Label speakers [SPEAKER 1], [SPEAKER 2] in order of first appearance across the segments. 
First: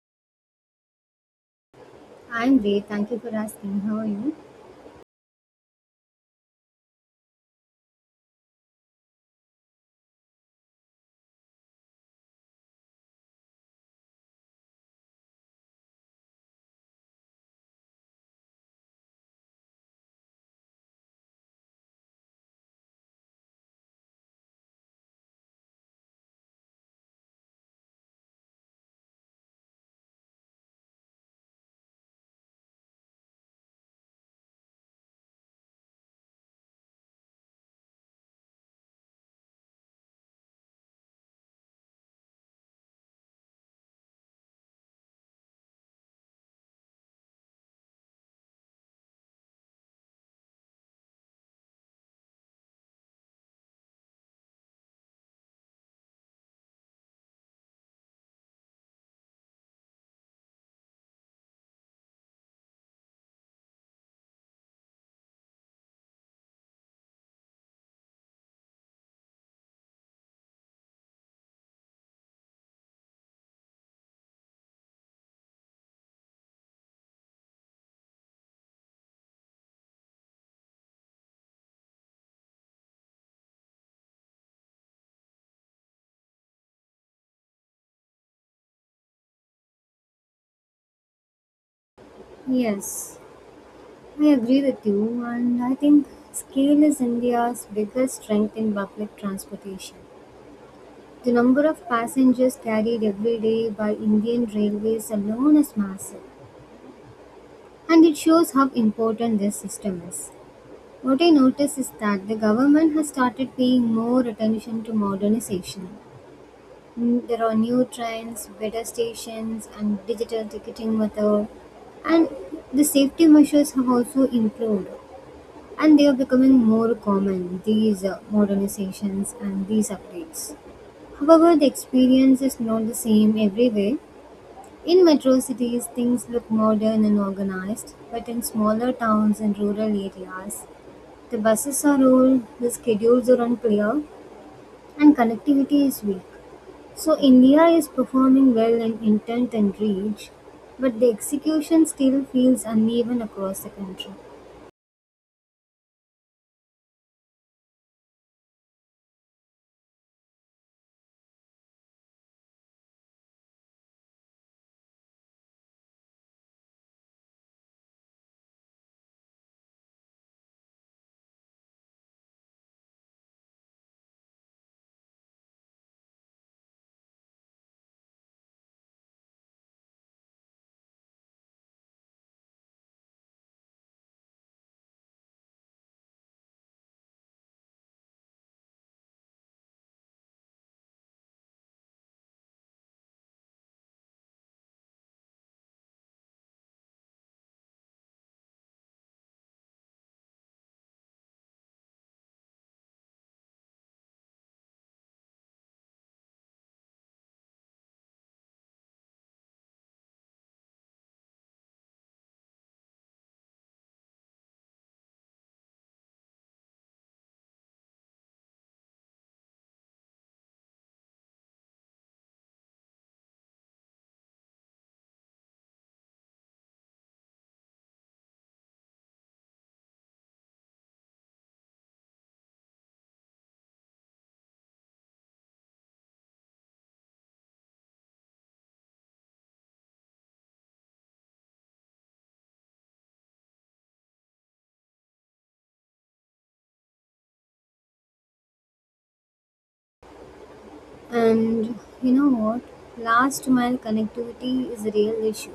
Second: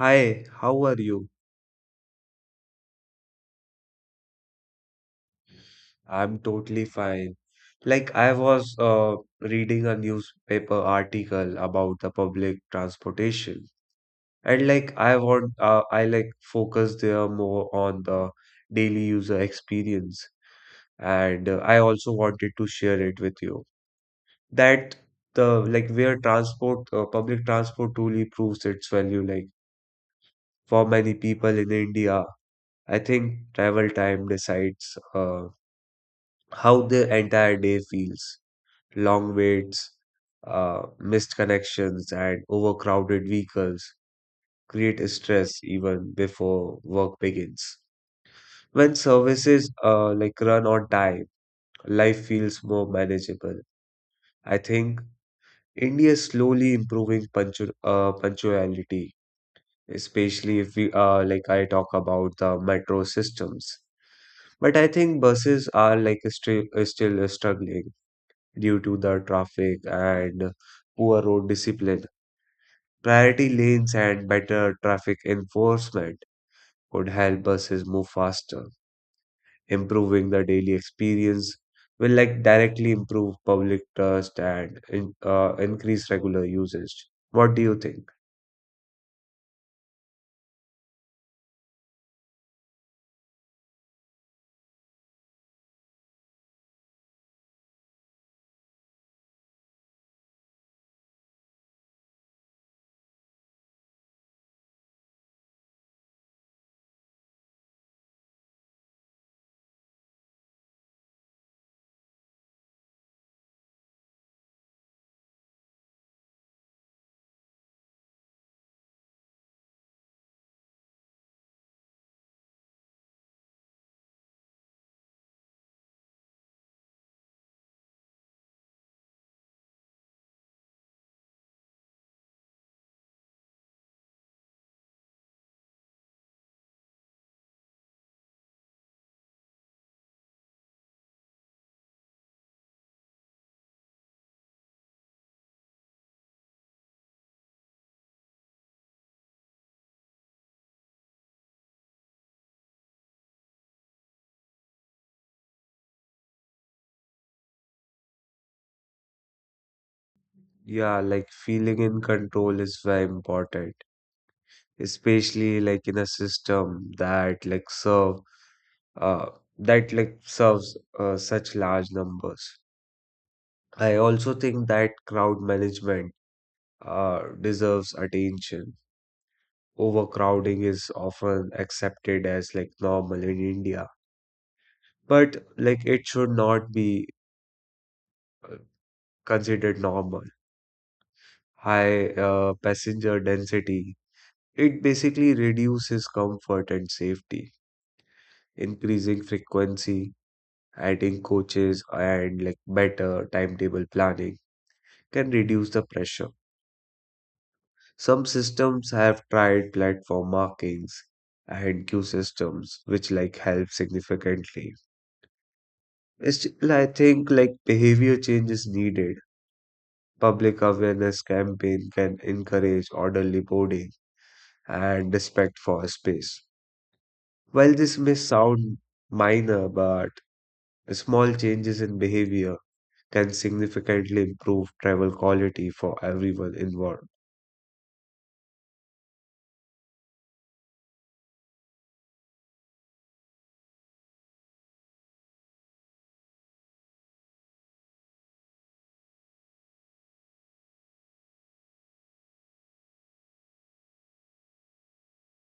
[SPEAKER 1] Hi, how are you?
[SPEAKER 2] I'm great. Thank you for asking. How are you?
[SPEAKER 1] I'm totally fine. Like, I was reading a newspaper article about the public transportation, and like, I like focus there more on the daily user experience, and I also wanted to share it with you that the like where public transport truly proves its value. Like, for many people in India, I think travel time decides. How their entire day feels. Long waits, missed connections, and overcrowded vehicles create stress even before work begins. When services like run on time, life feels more manageable. I think India is slowly improving punctuality, especially if we like I talk about the metro systems. But I think buses are like still struggling due to the traffic and poor road discipline. Priority lanes and better traffic enforcement could help buses move faster. Improving the daily experience will like directly improve public trust and increase regular usage. What do you think?
[SPEAKER 2] Yes, I agree with you. And I think scale is India's biggest strength in public transportation. The number of passengers carried every day by Indian railways alone is massive. And it shows how important this system is. What I notice is that the government has started paying more attention to modernization. Mm. There are new trains, better stations, and digital ticketing method. And the safety measures have also improved, and they are becoming more common. These modernizations and these updates. However, the experience is not the same everywhere. In metro cities, things look modern and organized, but in smaller towns and rural areas, the buses are old, the schedules are unclear, and connectivity is weak. So India is performing well in intent and reach, but the execution still feels uneven across the country.
[SPEAKER 1] Yeah, like feeling in control is very important, especially like in a system uh, that like serves such large numbers. I also think that crowd management deserves attention. Overcrowding is often accepted as like normal in India, but like it should not be uh, considered normal. High passenger density, it basically reduces comfort and safety. Increasing frequency, adding coaches, and like better timetable planning can reduce the pressure. Some systems have tried platform markings and queue systems, which like help significantly. Still, I think like behavior change is needed. Public awareness campaign can encourage orderly boarding and respect for space. While this may sound minor, but small changes in behavior can significantly improve travel quality for everyone involved.
[SPEAKER 2] And you know what? Last mile connectivity is a real issue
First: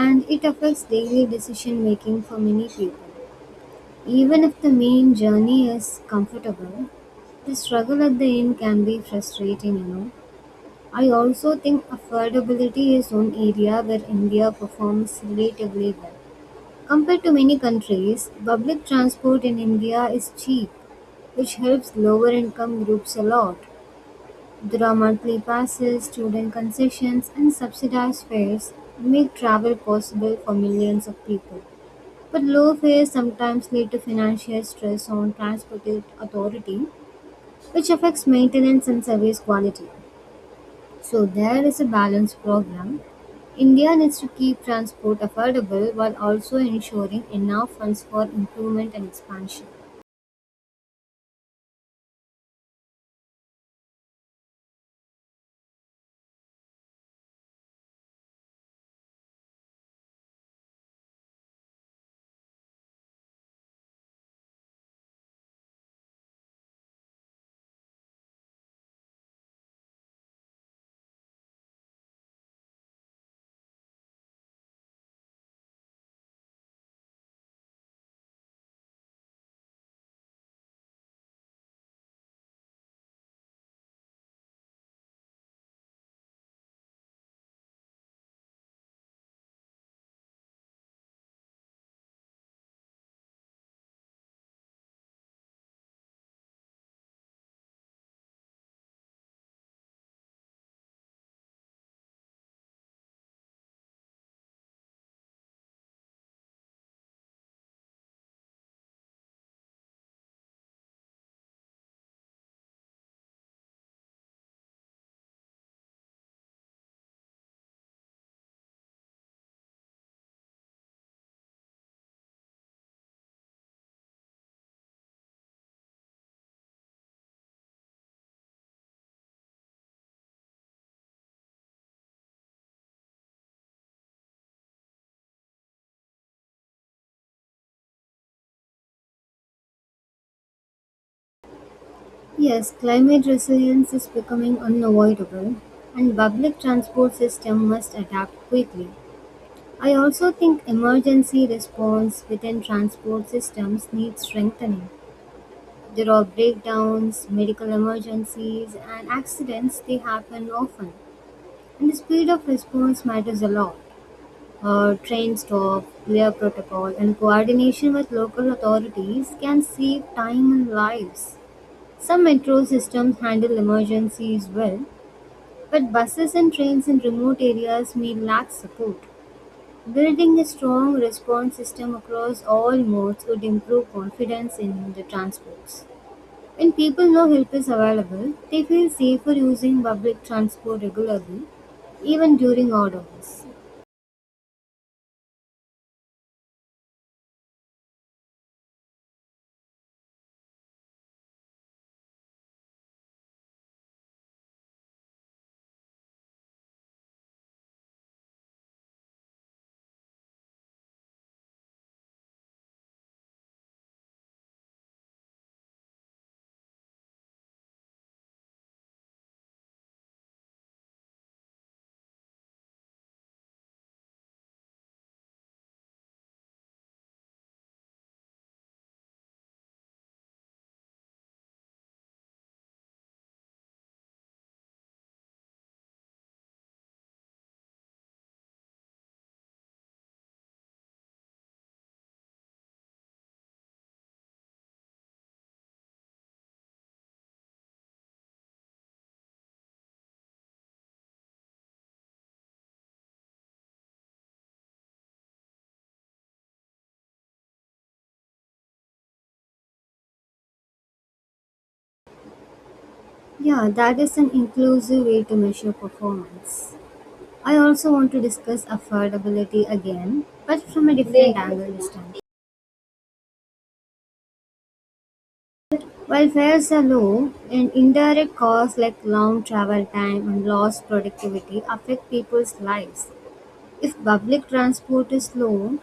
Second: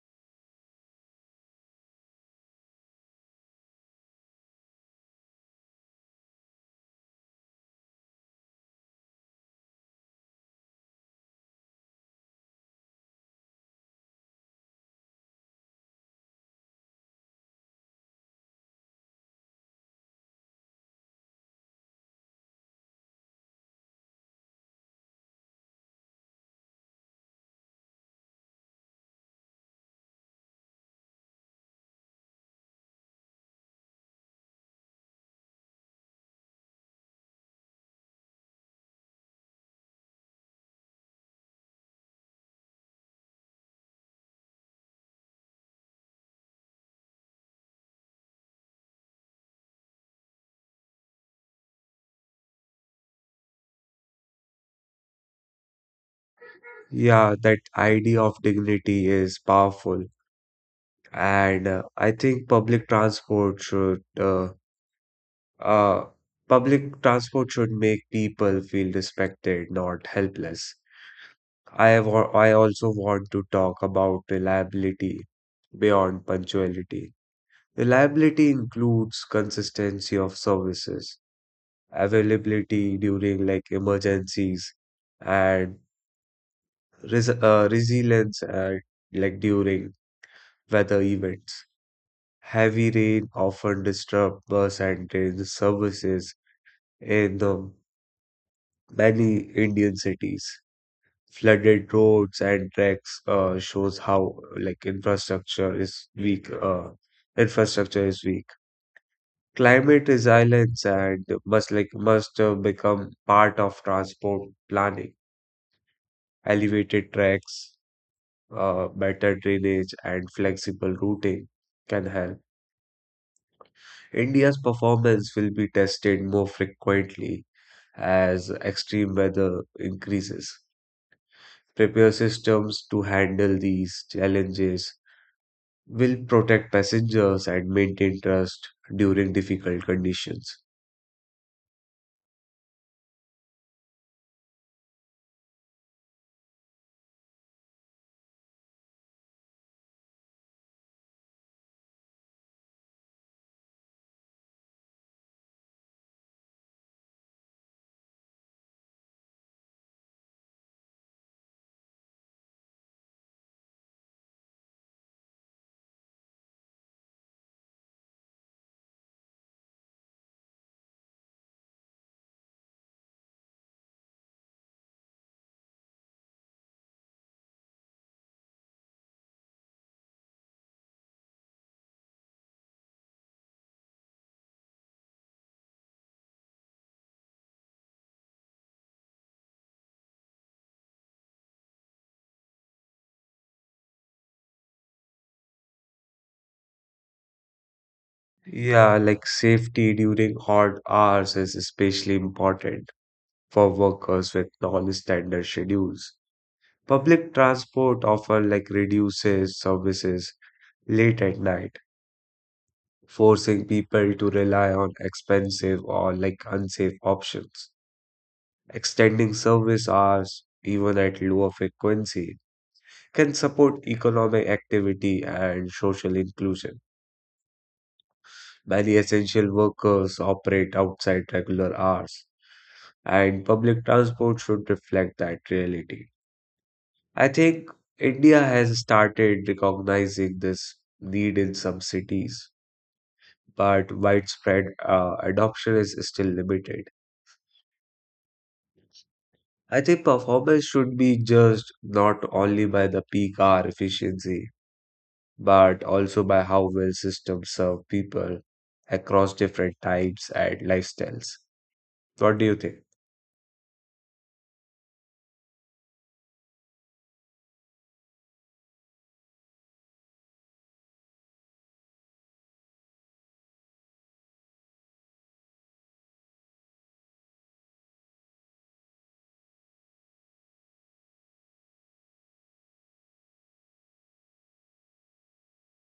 [SPEAKER 2] and it affects daily decision making for many people. Even if the main journey is comfortable, the struggle at the end can be frustrating, you know. I also think affordability is one area where India performs relatively well. Compared to many countries, public transport in India is cheap, which helps lower income groups a lot. There are monthly passes, student concessions, and subsidized fares make travel possible for millions of people. But low fares sometimes lead to financial stress on transport authority, which affects maintenance and service quality. So there is a balanced program. India needs to keep transport affordable while also ensuring enough funds for improvement and expansion.
[SPEAKER 1] Yeah, that idea of dignity is powerful. And I think uh, public transport should make people feel respected, not helpless. I also want to talk about reliability beyond punctuality. Reliability includes consistency of services, availability during like emergencies, and resilience like during weather events. Heavy rain often disrupts bus and train services in the many Indian cities. Flooded roads and tracks shows how like infrastructure is weak. Infrastructure is weak. Climate resilience and must become part of transport planning. Elevated tracks, better drainage, and flexible routing can help. India's performance will be tested more frequently as extreme weather increases. Prepare systems to handle these challenges will protect passengers and maintain trust during difficult conditions.
[SPEAKER 2] Yes, climate resilience is becoming unavoidable and public transport system must adapt quickly. I also think emergency response within transport systems needs strengthening. There are breakdowns, medical emergencies and accidents they happen often and the speed of response matters a lot. Train stop, clear protocol, and coordination with local authorities can save time and lives. Some metro systems handle emergencies well, but buses and trains in remote areas may lack support. Building a strong response system across all modes would improve confidence in the transports. When people know help is available, they feel safer using public transport regularly, even during odd hours.
[SPEAKER 1] Yeah, like safety during hot hours is especially important for workers with non-standard schedules. Public transport often like reduces services late at night, forcing people to rely on expensive or like unsafe options. Extending service hours, even at lower frequency, can support economic activity and social inclusion. Many essential workers operate outside regular hours, and public transport should reflect that reality. I think India has started recognizing this need in some cities, but widespread adoption is still limited. I think performance should be judged not only by the peak hour efficiency but also by how well systems serve people across different types and lifestyles. What do you think?
[SPEAKER 2] Yeah, that is an inclusive way to measure performance. I also want to discuss affordability again, but from a different angle this time. While fares are low, and indirect costs like long travel time and lost productivity affect people's lives. If public transport is low,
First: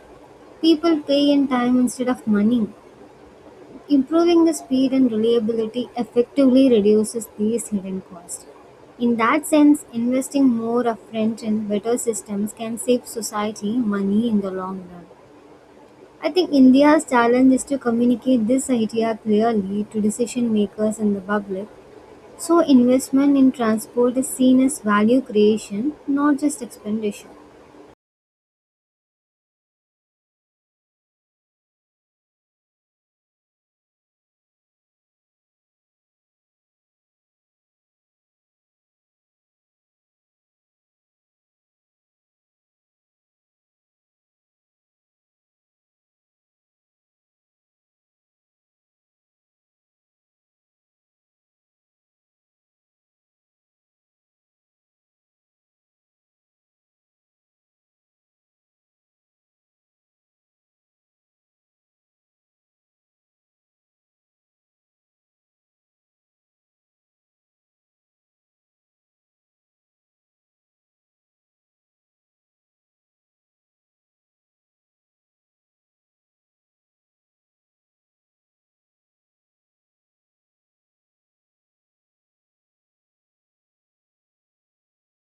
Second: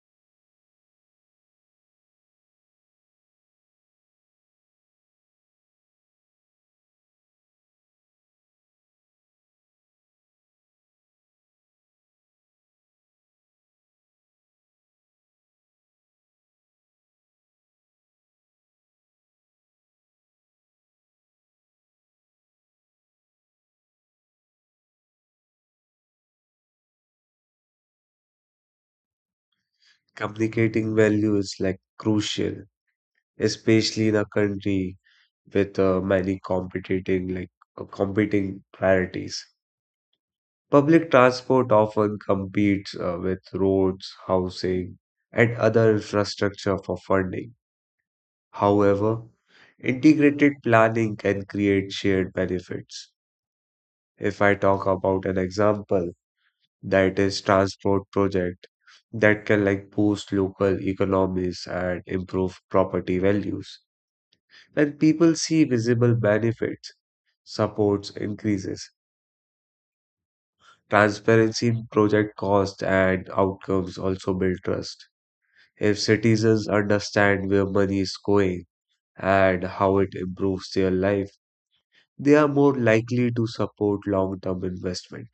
[SPEAKER 2] people pay in time instead of money. Improving the speed and reliability effectively reduces these hidden costs. In that sense, investing more upfront in better systems can save society money in the long run. I think India's challenge is to communicate this idea clearly to decision makers and the public so investment in transport is seen as value creation, not just expenditure.
[SPEAKER 1] Communicating value is like crucial, especially in a country with many competing priorities. Public transport often competes with roads, housing, and other infrastructure for funding. However, integrated planning can create shared benefits. If I talk about an example, that is transport project that can like boost local economies and improve property values. When people see visible benefits, supports increases. Transparency in project costs and outcomes also build trust. If citizens understand where money is going and how it improves their life, they are more likely to support long-term investment.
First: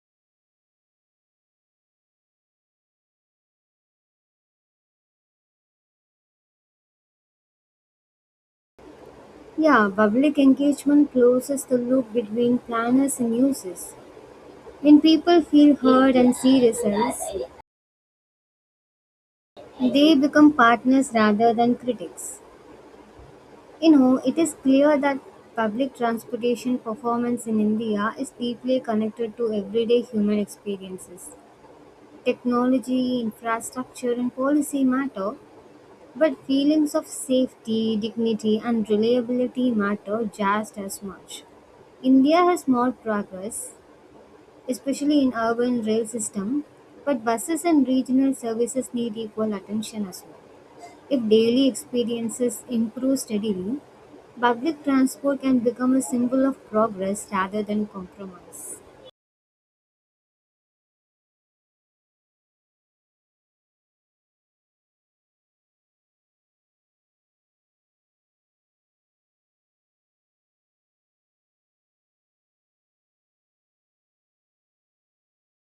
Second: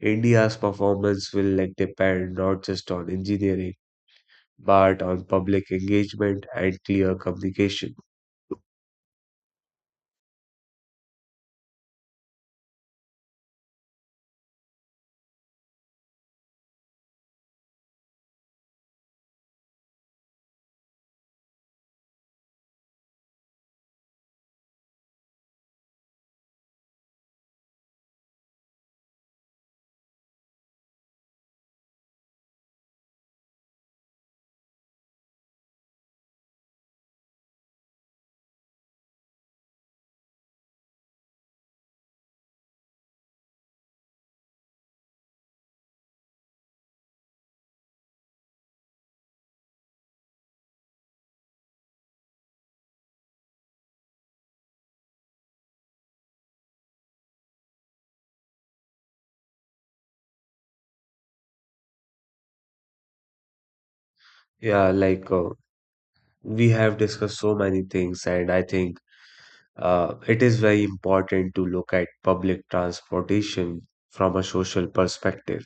[SPEAKER 1] India's performance will like depend not just on engineering but on public engagement and clear communication.
[SPEAKER 2] Yeah, public engagement closes the loop between planners and users. When people feel heard and see results, they become partners rather than critics. You know, it is clear that public transportation performance in India is deeply connected to everyday human experiences. Technology, infrastructure, and policy matter, but feelings of safety, dignity, and reliability matter just as much. India has more progress, especially in urban rail system, but buses and regional services need equal attention as well. If daily experiences improve steadily, public transport can become a symbol of progress rather than compromise.
[SPEAKER 1] Yeah, we have discussed so many things, and I think it is very important to look at public transportation from a social perspective.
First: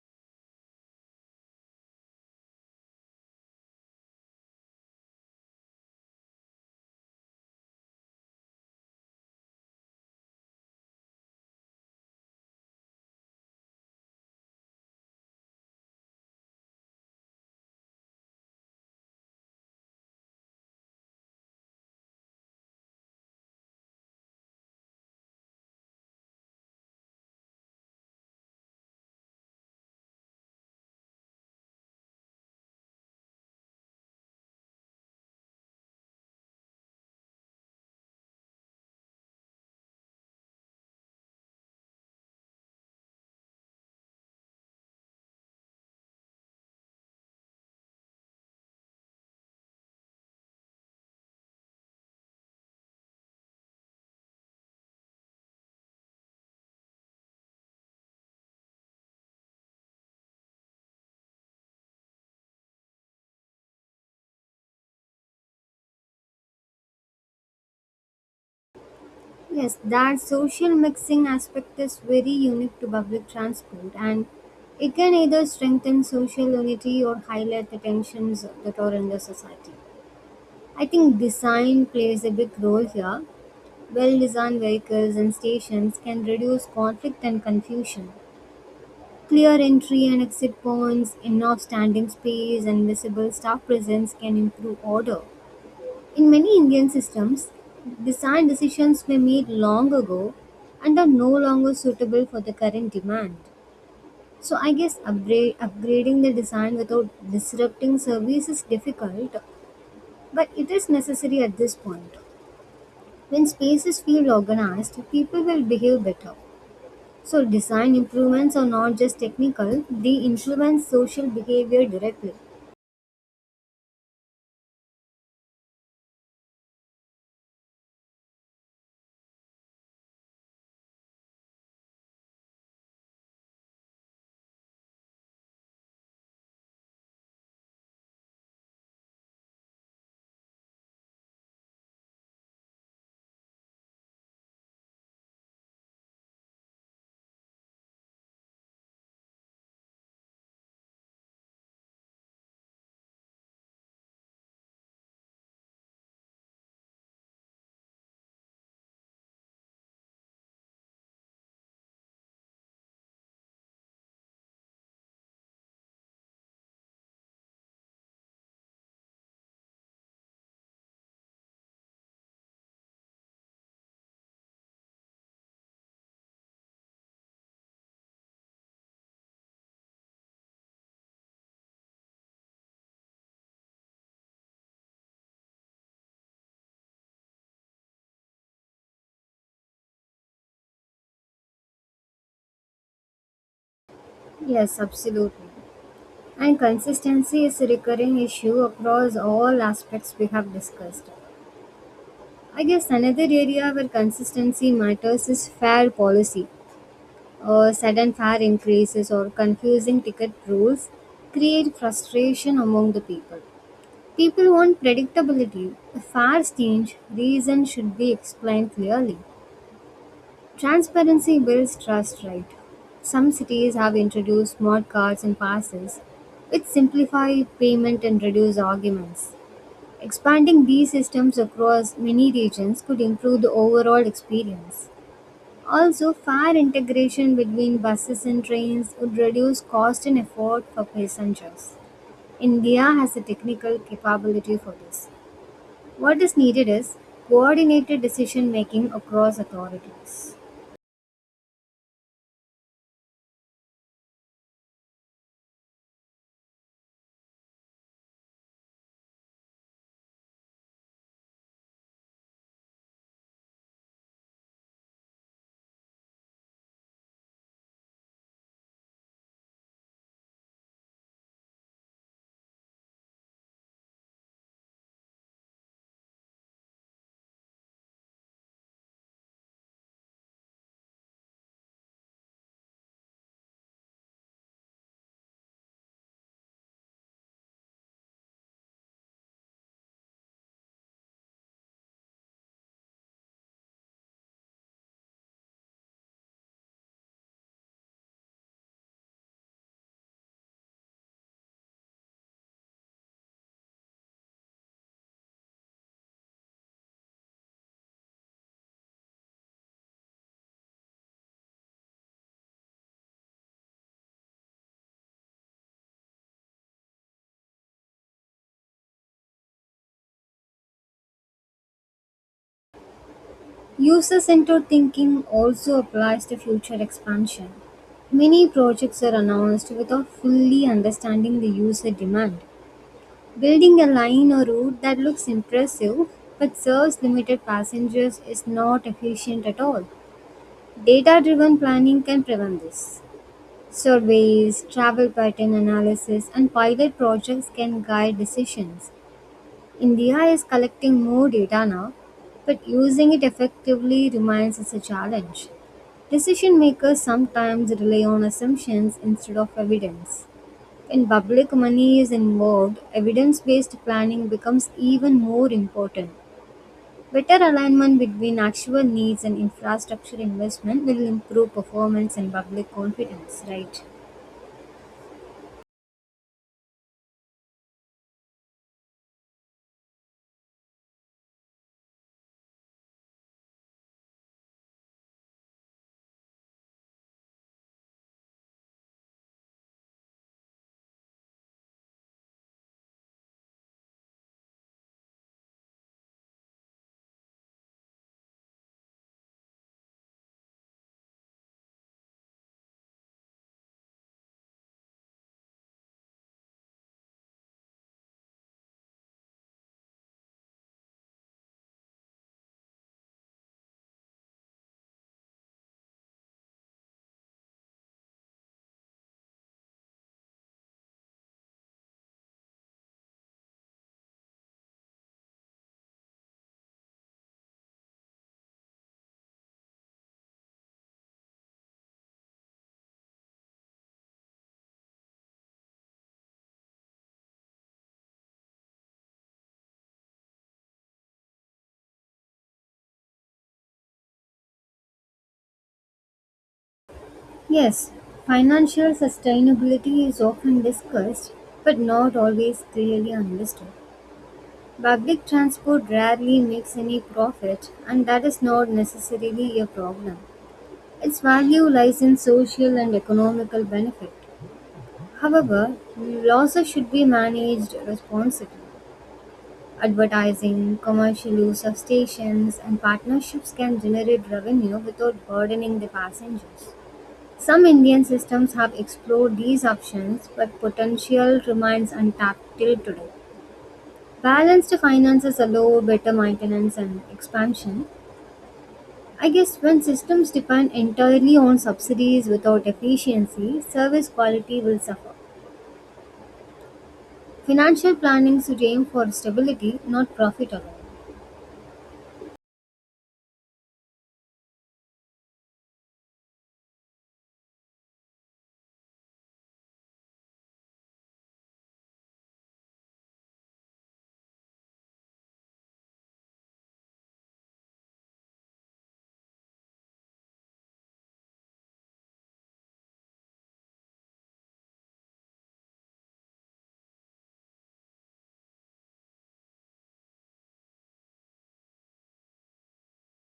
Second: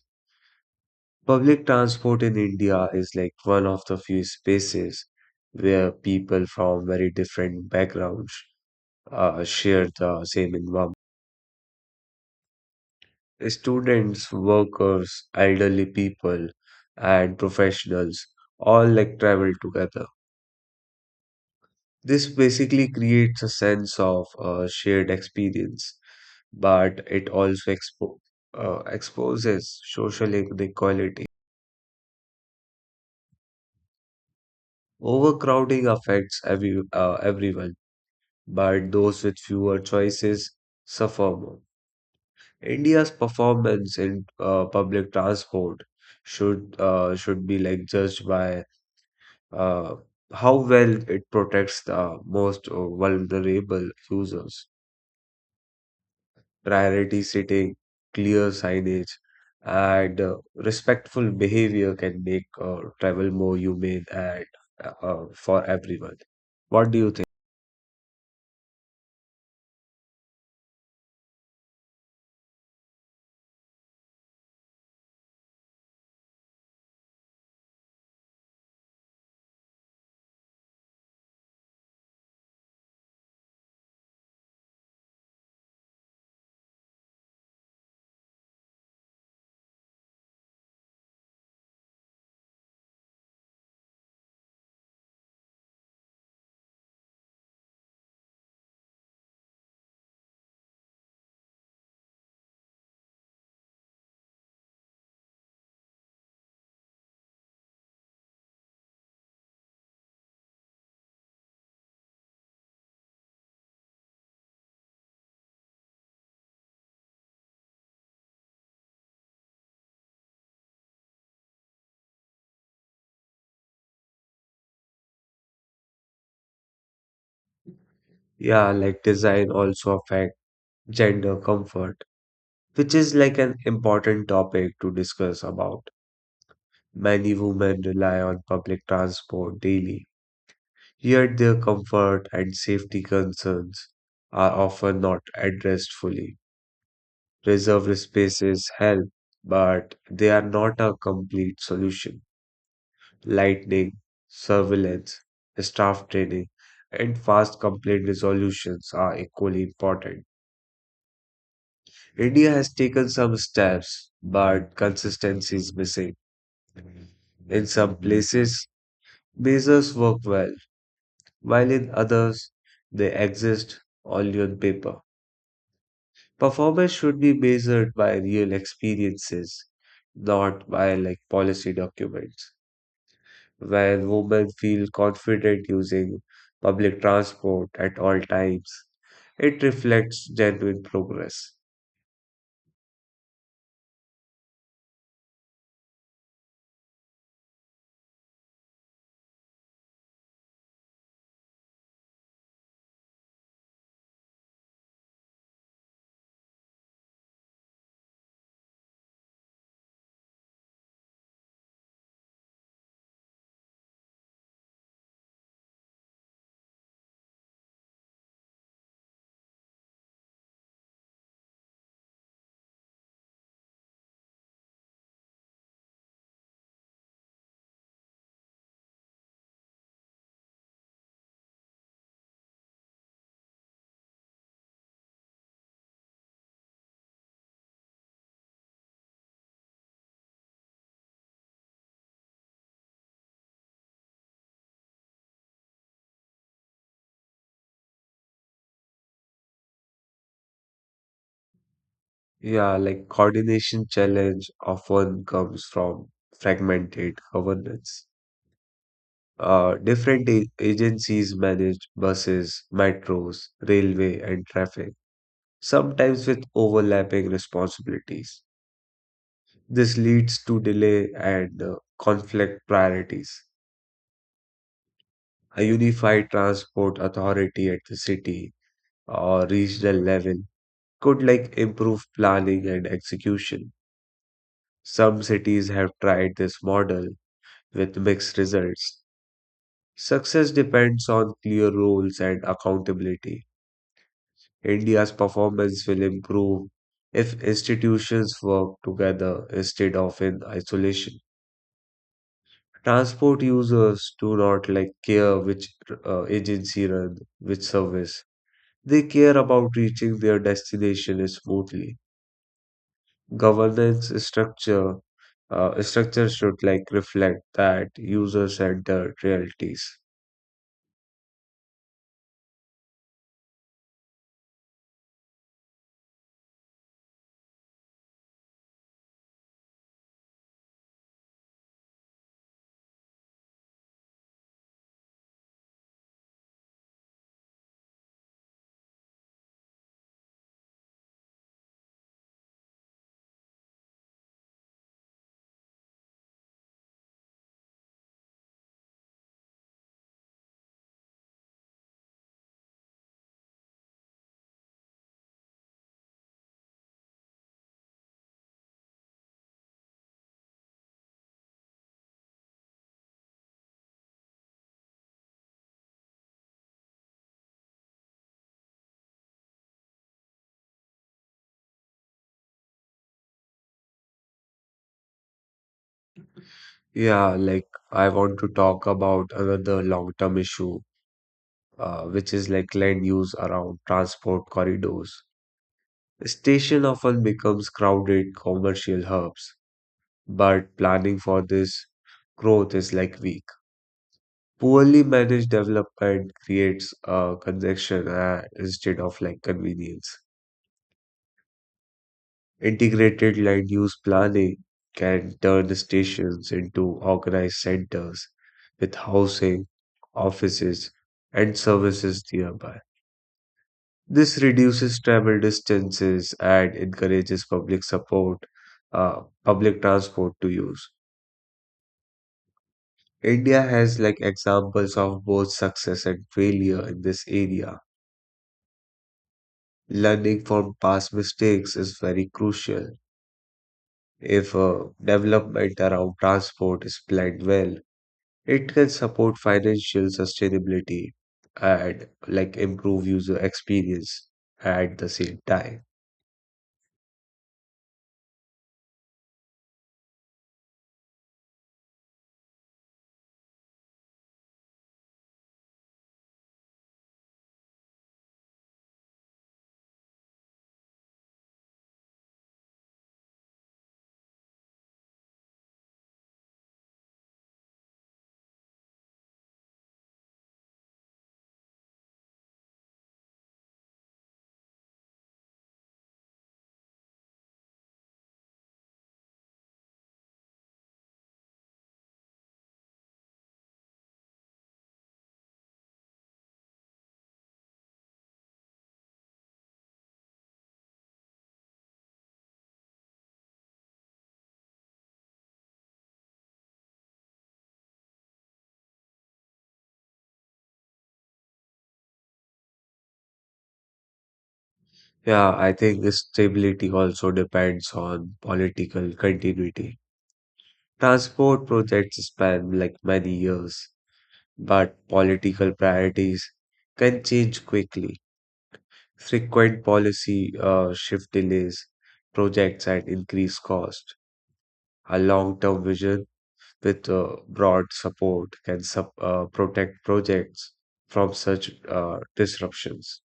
[SPEAKER 1] Public transport in India is like one of the few spaces where people from very different backgrounds share the same environment. Students, workers, elderly people, and professionals all like travel together. This basically creates a sense of shared experience, but it also exposes social inequality. Overcrowding affects every everyone, but those with fewer choices suffer more. India's performance in public transport should should be like judged by uh, how well it protects the most vulnerable users. Priority setting, clear signage, and respectful behavior can make travel more humane and for everyone. What do you think?
[SPEAKER 2] Yes, that social mixing aspect is very unique to public transport and it can either strengthen social unity or highlight the tensions that are in the society. I think design plays a big role here. Well designed vehicles and stations can reduce conflict and confusion. Clear entry and exit points, enough standing space, and visible staff presence can improve order. In many Indian systems, design decisions were made long ago and are no longer suitable for the current demand. So, I guess upgrading the design without disrupting service is difficult, but it is necessary at this point. When spaces feel organized, people will behave better. So design improvements are not just technical, they influence social behavior directly.
[SPEAKER 1] Yeah, like design also affect gender comfort, which is like an important topic to discuss about. Many women rely on public transport daily. Yet their comfort and safety concerns are often not addressed fully. Reserved spaces help, but they are not a complete solution. Lightning, surveillance, staff training, and fast complaint resolutions are equally important. India has taken some steps, but consistency is missing. In some places, measures work well, while in others, they exist only on paper. Performance should be measured by real experiences, not by like policy documents. When women feel confident using public transport at all times, it reflects genuine progress.
[SPEAKER 2] Yes, absolutely. And consistency is a recurring issue across all aspects we have discussed. I guess another area where consistency matters is fair policy. Sudden fare increases or confusing ticket rules create frustration among the people. People want predictability. If fares change, reasons should be explained clearly. Transparency builds trust, right? Some cities have introduced smart cards and passes, which simplify payment and reduce arguments. Expanding these systems across many regions could improve the overall experience. Also, fare integration between buses and trains would reduce cost and effort for passengers. India has the technical capability for this. What is needed is coordinated decision making across authorities.
[SPEAKER 1] Yeah, like coordination challenge often comes from fragmented governance. Different agencies manage buses, metros, railway, and traffic, sometimes with overlapping responsibilities. This leads to delay and conflict priorities. A unified transport authority at the city or regional level could like improve planning and execution. Some cities have tried this model with mixed results. Success depends on clear roles and accountability. India's performance will improve if institutions work together instead of in isolation. Transport users do not like care which agency run which service. They care about reaching their destination smoothly. Governance structure should like reflect that user-centered realities.
[SPEAKER 2] User centered thinking also applies to future expansion. Many projects are announced without fully understanding the user demand. Building a line or route that looks impressive but serves limited passengers is not efficient at all. Data driven planning can prevent this. Surveys, travel pattern analysis, and pilot projects can guide decisions. India is collecting more data now, but using it effectively remains as a challenge. Decision makers sometimes rely on assumptions instead of evidence. When public money is involved, evidence based planning becomes even more important. Better alignment between actual needs and infrastructure investment will improve performance and public confidence, right?
[SPEAKER 1] Yeah, like I want to talk about another long-term issue, which is like land use around transport corridors. Station often becomes crowded commercial hubs but planning for this growth is like weak. Poorly managed development creates congestion instead of like convenience. Integrated land use planning can turn stations into organized centers with housing, offices, and services nearby. This reduces travel distances and encourages public transport to use. India has like examples of both success and failure in this area. Learning from past mistakes is very crucial. If development around transport is planned well, it can support financial sustainability and like improve user experience at the same time.
[SPEAKER 2] Yes, financial sustainability is often discussed but not always clearly understood. Public transport rarely makes any profit, and that is not necessarily a problem. Its value lies in social and economical benefit. However, losses should be managed responsibly. Advertising, commercial use of stations, and partnerships can generate revenue without burdening the passengers. Some Indian systems have explored these options, but potential remains untapped till today. Balanced finances allow better maintenance and expansion. I guess when systems depend entirely on subsidies without efficiency, service quality will suffer. Financial planning should aim for stability, not profit alone.
[SPEAKER 1] Yeah, I think this stability also depends on political continuity. Transport projects span like many years but political priorities can change quickly. Frequent policy shift delays projects at increased cost. A long term vision with broad support can protect projects from such disruptions.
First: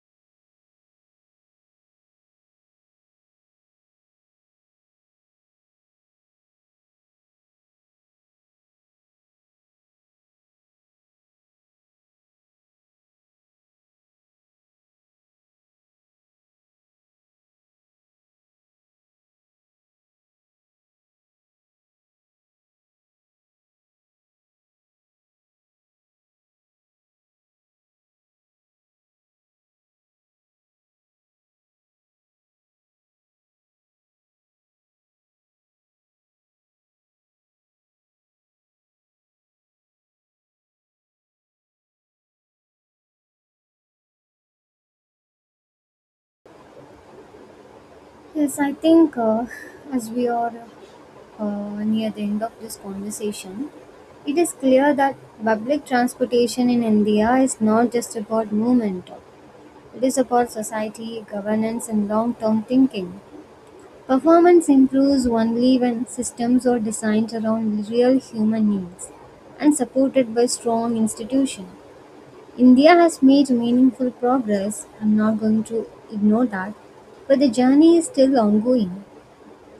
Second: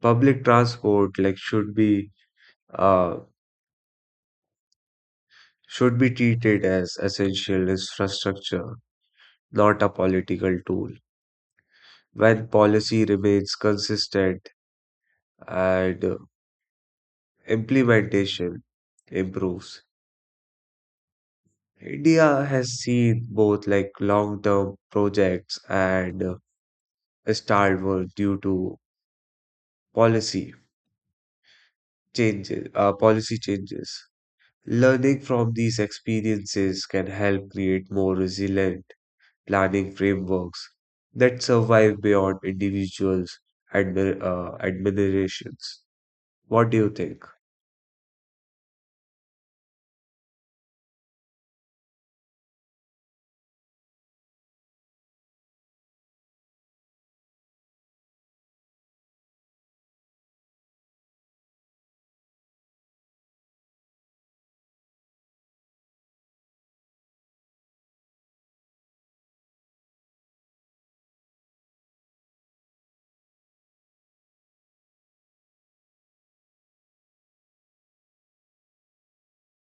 [SPEAKER 1] Public transport like should be uh, should be treated as essential infrastructure, not a political tool. When policy remains consistent, and implementation improves. India has seen both like long-term projects and stalled work due to policy policy changes. Learning from these experiences can help create more resilient planning frameworks that survive beyond individuals' admirations. What do you think?
[SPEAKER 2] Yes, I think as we are near the end of this conversation, it is clear that public transportation in India is not just about movement, it is about society, governance, and long term thinking. Performance improves only when systems are designed around real human needs and supported by strong institutions. India has made meaningful progress, I'm not going to ignore that, but the journey is still ongoing.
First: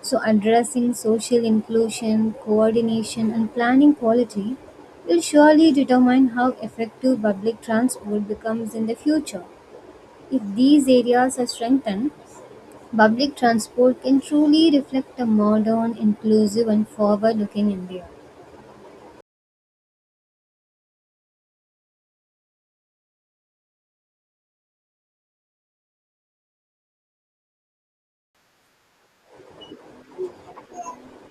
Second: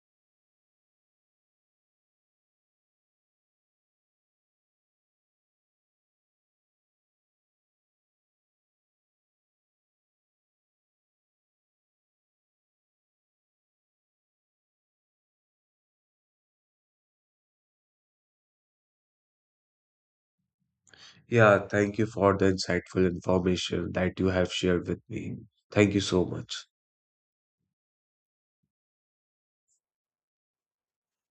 [SPEAKER 2] So, addressing social inclusion, coordination, and planning quality will surely determine how effective public transport becomes in the future. If these areas are strengthened, public transport can truly reflect a modern, inclusive and forward-looking India.
[SPEAKER 1] Yeah, thank you for the insightful information that you have shared with me. Thank you so much.